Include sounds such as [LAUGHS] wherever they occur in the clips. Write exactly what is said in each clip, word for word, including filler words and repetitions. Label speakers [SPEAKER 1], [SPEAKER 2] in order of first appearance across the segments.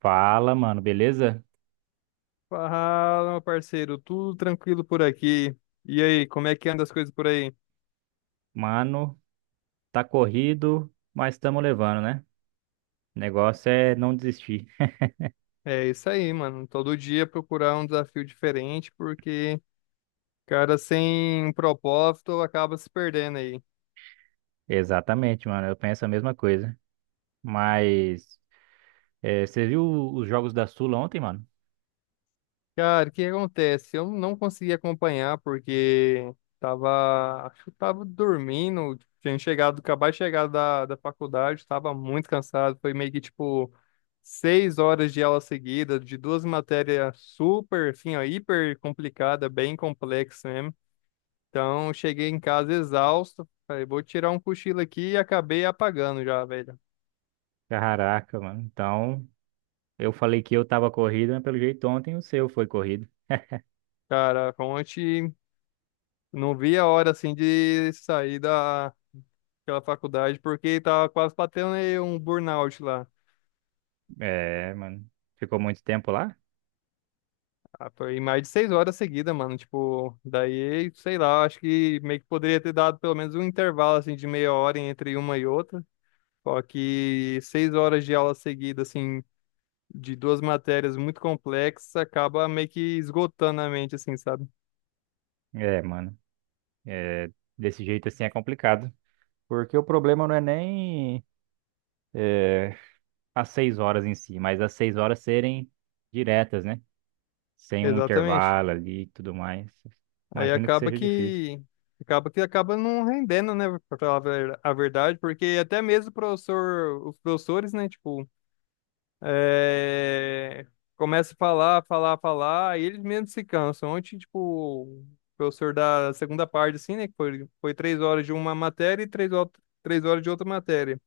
[SPEAKER 1] Fala, mano, beleza?
[SPEAKER 2] Fala, meu parceiro, tudo tranquilo por aqui. E aí, como é que anda as coisas por aí?
[SPEAKER 1] Mano, tá corrido, mas estamos levando, né? O negócio é não desistir.
[SPEAKER 2] É isso aí, mano. Todo dia procurar um desafio diferente, porque, cara, sem um propósito acaba se perdendo aí.
[SPEAKER 1] Exatamente, mano, eu penso a mesma coisa. Mas, é, você viu os jogos da Sula ontem, mano?
[SPEAKER 2] Cara, o que acontece? Eu não consegui acompanhar porque tava, acho que tava dormindo, tinha chegado, acabado de chegar da, da faculdade, tava muito cansado, foi meio que tipo seis horas de aula seguida, de duas matérias super, assim, ó, hiper complicada, bem complexa mesmo. Então, cheguei em casa exausto, falei, vou tirar um cochilo aqui e acabei apagando já, velho.
[SPEAKER 1] Caraca, mano. Então, eu falei que eu tava corrido, mas pelo jeito ontem o seu foi corrido.
[SPEAKER 2] Cara, ontem não vi a hora, assim, de sair da aquela faculdade, porque tava quase batendo aí um burnout lá.
[SPEAKER 1] É, mano. Ficou muito tempo lá?
[SPEAKER 2] Ah, foi mais de seis horas seguidas, mano. Tipo, daí, sei lá, acho que meio que poderia ter dado pelo menos um intervalo, assim, de meia hora entre uma e outra. Só que seis horas de aula seguida, assim, de duas matérias muito complexas, acaba meio que esgotando a mente, assim, sabe?
[SPEAKER 1] É, mano. É, desse jeito assim é complicado. Porque o problema não é nem. as seis horas em si, mas as seis horas serem diretas, né? Sem um
[SPEAKER 2] Exatamente.
[SPEAKER 1] intervalo ali e tudo mais.
[SPEAKER 2] Aí
[SPEAKER 1] Imagino que
[SPEAKER 2] acaba
[SPEAKER 1] seja difícil.
[SPEAKER 2] que acaba que acaba não rendendo, né, pra falar a ver- a verdade, porque até mesmo o professor, os professores, né, tipo, É, começa a falar, falar, falar, e eles mesmos se cansam. Ontem, tipo, o professor da segunda parte, assim, né? Que foi, foi três horas de uma matéria e três, hor- três horas de outra matéria.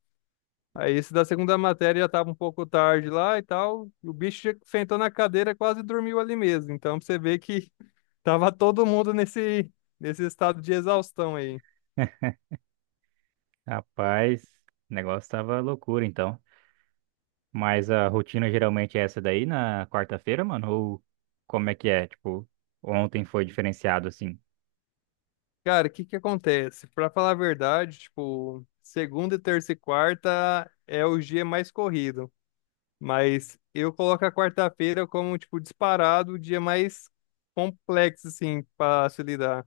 [SPEAKER 2] Aí esse da segunda matéria já tava um pouco tarde lá e tal. E o bicho já sentou na cadeira e quase dormiu ali mesmo. Então pra você vê que [LAUGHS] tava todo mundo nesse, nesse, estado de exaustão aí.
[SPEAKER 1] [LAUGHS] Rapaz, o negócio tava loucura então. Mas a rotina geralmente é essa daí na quarta-feira, mano? Ou como é que é? Tipo, ontem foi diferenciado assim.
[SPEAKER 2] Cara, o que que acontece? Pra falar a verdade, tipo, segunda, terça e quarta é o dia mais corrido. Mas eu coloco a quarta-feira como, tipo, disparado o dia mais complexo, assim, pra se lidar.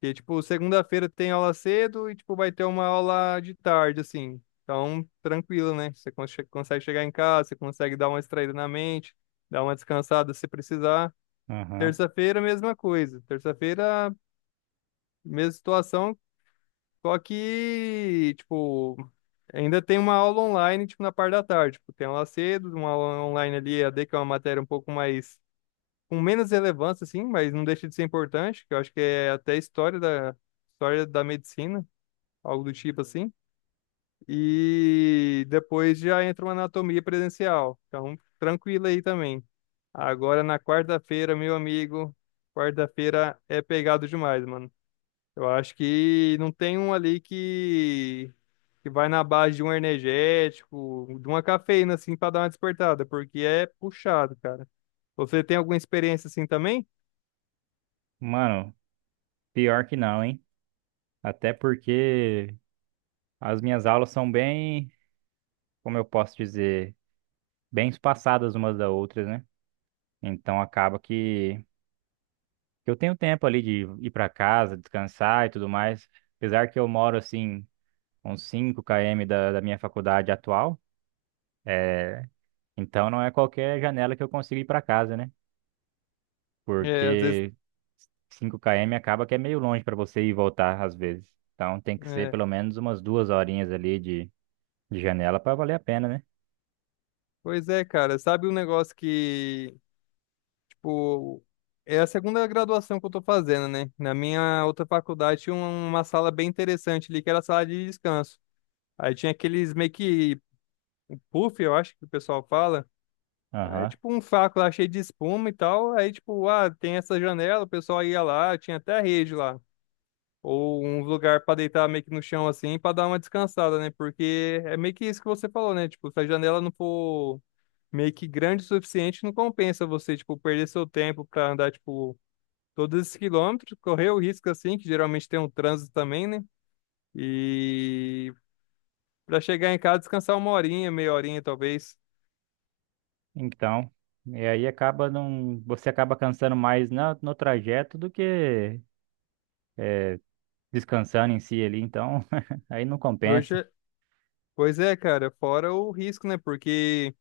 [SPEAKER 2] Porque, tipo, segunda-feira tem aula cedo e, tipo, vai ter uma aula de tarde, assim. Então, tranquilo, né? Você cons- consegue chegar em casa, você consegue dar uma distraída na mente, dar uma descansada se precisar.
[SPEAKER 1] Aham.
[SPEAKER 2] Terça-feira, mesma coisa. Terça-feira, mesma situação, só que, tipo, ainda tem uma aula online, tipo, na parte da tarde. Tipo, tem aula cedo, uma aula online ali, e a E A D, que é uma matéria um pouco mais, com menos relevância, assim, mas não deixa de ser importante, que eu acho que é até história da, história da medicina, algo do tipo assim. E depois já entra uma anatomia presencial. Então, tranquilo aí também. Agora na quarta-feira, meu amigo, quarta-feira é pegado demais, mano. Eu acho que não tem um ali que, que vai na base de um energético, de uma cafeína, assim, pra dar uma despertada, porque é puxado, cara. Você tem alguma experiência assim também?
[SPEAKER 1] Mano, pior que não, hein? Até porque as minhas aulas são bem, como eu posso dizer, bem espaçadas umas da outras, né? Então acaba que Eu tenho tempo ali de ir para casa, descansar e tudo mais. Apesar que eu moro assim, uns cinco km da, da minha faculdade atual, é, então não é qualquer janela que eu consigo ir para casa, né?
[SPEAKER 2] É, às vezes.
[SPEAKER 1] Porque cinco km acaba que é meio longe para você ir e voltar às vezes. Então tem que ser
[SPEAKER 2] É.
[SPEAKER 1] pelo menos umas duas horinhas ali de, de janela para valer a pena, né?
[SPEAKER 2] Pois é, cara. Sabe um negócio que, tipo, é a segunda graduação que eu tô fazendo, né? Na minha outra faculdade tinha um- uma sala bem interessante ali, que era a sala de descanso. Aí tinha aqueles meio que puff, eu acho que o pessoal fala. É
[SPEAKER 1] Aham.
[SPEAKER 2] tipo um saco lá cheio de espuma e tal. Aí, tipo, ah, tem essa janela, o pessoal ia lá, tinha até rede lá. Ou um lugar pra deitar meio que no chão assim, pra dar uma descansada, né? Porque é meio que isso que você falou, né? Tipo, se a janela não for meio que grande o suficiente, não compensa você, tipo, perder seu tempo pra andar, tipo, todos esses quilômetros, correr o risco assim, que geralmente tem um trânsito também, né? E pra chegar em casa, descansar uma horinha, meia horinha talvez.
[SPEAKER 1] Então, e aí acaba não, você acaba cansando mais no, no trajeto do que é, descansando em si ali, então [LAUGHS] aí não
[SPEAKER 2] Por hoje
[SPEAKER 1] compensa.
[SPEAKER 2] é- Pois é, cara, fora o risco, né? Porque.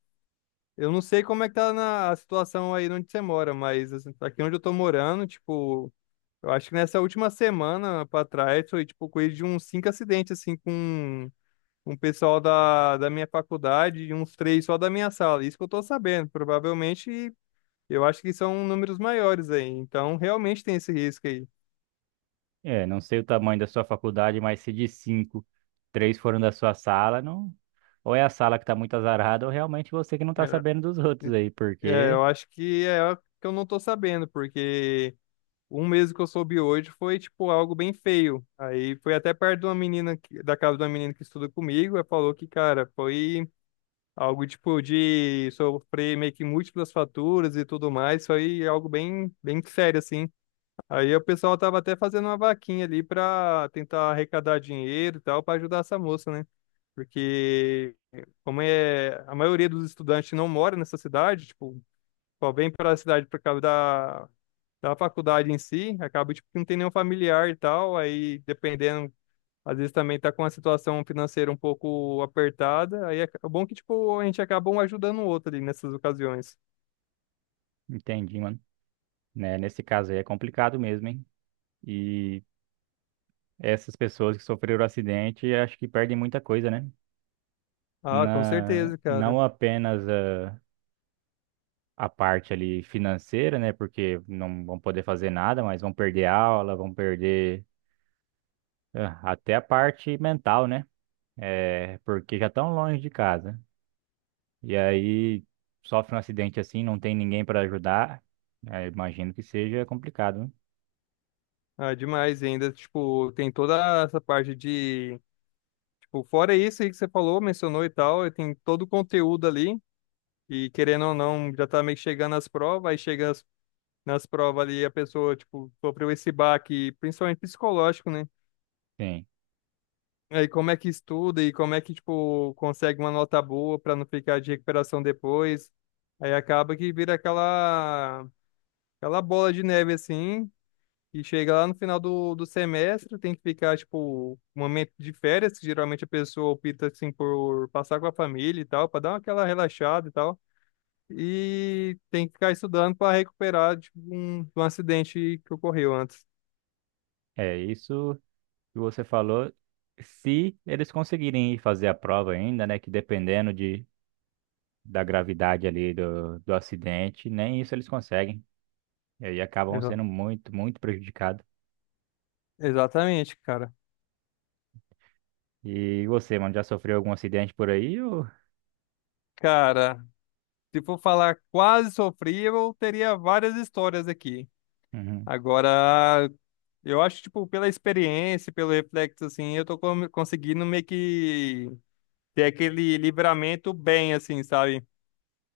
[SPEAKER 2] Eu não sei como é que tá na a situação aí onde você mora, mas assim, aqui onde eu tô morando, tipo, eu acho que nessa última semana pra trás foi tipo coisa de uns cinco acidentes assim com um pessoal da, da minha faculdade e uns três só da minha sala. Isso que eu tô sabendo. Provavelmente eu acho que são números maiores aí. Então realmente tem esse risco aí.
[SPEAKER 1] É, não sei o tamanho da sua faculdade, mas se de cinco, três foram da sua sala, não. Ou é a sala que tá muito azarada, ou realmente você que não tá
[SPEAKER 2] É,
[SPEAKER 1] sabendo dos outros aí,
[SPEAKER 2] é,
[SPEAKER 1] porque.
[SPEAKER 2] eu acho que é o que eu não tô sabendo, porque um mesmo que eu soube hoje foi, tipo, algo bem feio. Aí foi até perto de uma menina, que- da casa de uma menina que estuda comigo, ela falou que, cara, foi algo, tipo, de sofrer meio que múltiplas faturas e tudo mais. Foi algo bem, bem sério, assim. Aí o pessoal tava até fazendo uma vaquinha ali pra tentar arrecadar dinheiro e tal, pra ajudar essa moça, né? Porque, como é, a maioria dos estudantes não mora nessa cidade, tipo, só vem para a cidade por causa da da faculdade em si, acaba tipo, que não tem nenhum familiar e tal, aí dependendo, às vezes também tá com a situação financeira um pouco apertada, aí é é bom que tipo a gente acaba um ajudando o outro ali nessas ocasiões.
[SPEAKER 1] Entendi, mano. Né, nesse caso aí é complicado mesmo, hein? E essas pessoas que sofreram o acidente, acho que perdem muita coisa, né?
[SPEAKER 2] Ah, com
[SPEAKER 1] Na,
[SPEAKER 2] certeza, cara.
[SPEAKER 1] não apenas a, a parte ali financeira, né? Porque não vão poder fazer nada, mas vão perder aula, vão perder, É, Até a parte mental, né? É, porque já estão longe de casa. E aí sofre um acidente assim, não tem ninguém para ajudar. É, imagino que seja complicado, né?
[SPEAKER 2] Ah, demais e ainda, tipo, tem toda essa parte de, tipo, fora isso aí que você falou, mencionou e tal, e tem todo o conteúdo ali, e querendo ou não, já tá meio que chegando às provas, aí chega as nas provas ali a pessoa, tipo, sofreu esse baque, principalmente psicológico, né?
[SPEAKER 1] Sim.
[SPEAKER 2] Aí como é que estuda e como é que, tipo, consegue uma nota boa pra não ficar de recuperação depois. Aí acaba que vira aquela, aquela, bola de neve, assim, e chega lá no final do, do semestre, tem que ficar, tipo, um momento de férias, que geralmente a pessoa opta, assim, por passar com a família e tal, pra dar aquela relaxada e tal. E tem que ficar estudando pra recuperar, tipo, um, um acidente que ocorreu antes.
[SPEAKER 1] É isso que você falou. Se eles conseguirem ir fazer a prova ainda, né? Que dependendo de, da gravidade ali do, do acidente, nem isso eles conseguem. E aí acabam
[SPEAKER 2] Exa-
[SPEAKER 1] sendo muito, muito prejudicados.
[SPEAKER 2] Exatamente, cara.
[SPEAKER 1] E você, mano, já sofreu algum acidente por aí? Ou...
[SPEAKER 2] Cara, se for falar quase sofrível, teria várias histórias aqui.
[SPEAKER 1] Uhum.
[SPEAKER 2] Agora, eu acho, tipo, pela experiência, pelo reflexo, assim, eu tô com- conseguindo meio que ter aquele livramento bem, assim, sabe?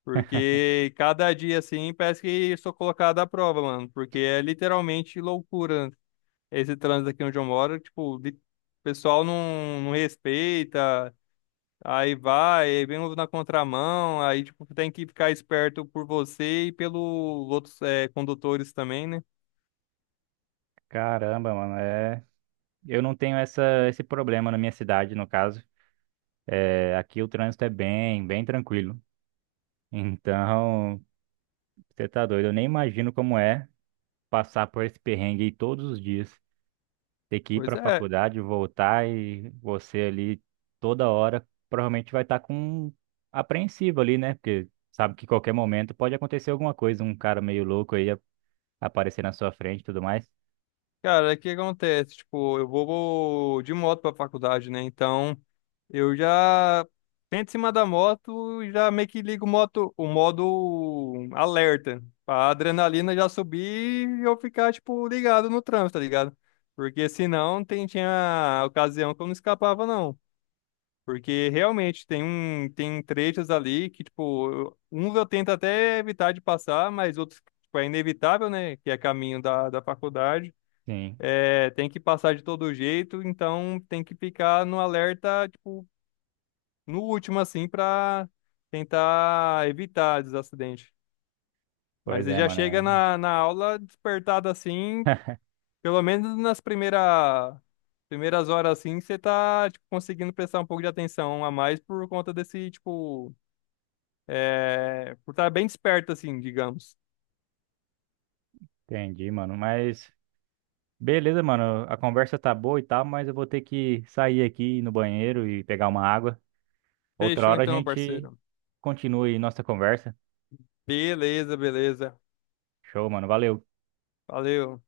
[SPEAKER 2] Porque cada dia, assim, parece que eu sou colocado à prova, mano. Porque é literalmente loucura esse trânsito aqui onde eu moro. Tipo, de- o pessoal não, não respeita. Aí vai, aí vem uns na contramão, aí tipo, tem que ficar esperto por você e pelos outros eh, condutores também, né?
[SPEAKER 1] Caramba, mano, é. Eu não tenho essa, esse problema na minha cidade, no caso. É, aqui o trânsito é bem, bem tranquilo. Então, você tá doido. Eu nem imagino como é passar por esse perrengue aí todos os dias. Ter que ir
[SPEAKER 2] Pois
[SPEAKER 1] pra
[SPEAKER 2] é,
[SPEAKER 1] faculdade, voltar e você ali toda hora provavelmente vai estar com apreensivo ali, né? Porque sabe que qualquer momento pode acontecer alguma coisa, um cara meio louco aí a- aparecer na sua frente e tudo mais.
[SPEAKER 2] cara, o que acontece? Tipo, eu vou, vou de moto pra faculdade, né? Então, eu já sento em cima da moto e já meio que ligo o moto, o modo alerta, pra adrenalina já subir e eu ficar, tipo, ligado no trânsito, tá ligado? Porque senão tem, tinha ocasião que eu não escapava, não. Porque realmente tem um tem trechos ali que, tipo, eu- uns eu tento até evitar de passar, mas outros, tipo, é inevitável, né? Que é caminho da, da faculdade.
[SPEAKER 1] Sim,
[SPEAKER 2] É, tem que passar de todo jeito, então tem que ficar no alerta, tipo, no último, assim, pra tentar evitar os acidentes. Mas
[SPEAKER 1] pois
[SPEAKER 2] ele
[SPEAKER 1] é,
[SPEAKER 2] já chega
[SPEAKER 1] mano.
[SPEAKER 2] na, na aula despertado assim,
[SPEAKER 1] [LAUGHS]
[SPEAKER 2] pelo menos nas primeira, primeiras horas, assim, você tá, tipo, conseguindo prestar um pouco de atenção a mais por conta desse, tipo. É, por estar bem desperto, assim, digamos.
[SPEAKER 1] Entendi, mano. Mas. Beleza, mano. A conversa tá boa e tal, mas eu vou ter que sair aqui no banheiro e pegar uma água. Outra
[SPEAKER 2] Fechou
[SPEAKER 1] hora a
[SPEAKER 2] então,
[SPEAKER 1] gente
[SPEAKER 2] parceiro.
[SPEAKER 1] continua aí nossa conversa.
[SPEAKER 2] Beleza, beleza.
[SPEAKER 1] Show, mano. Valeu.
[SPEAKER 2] Valeu.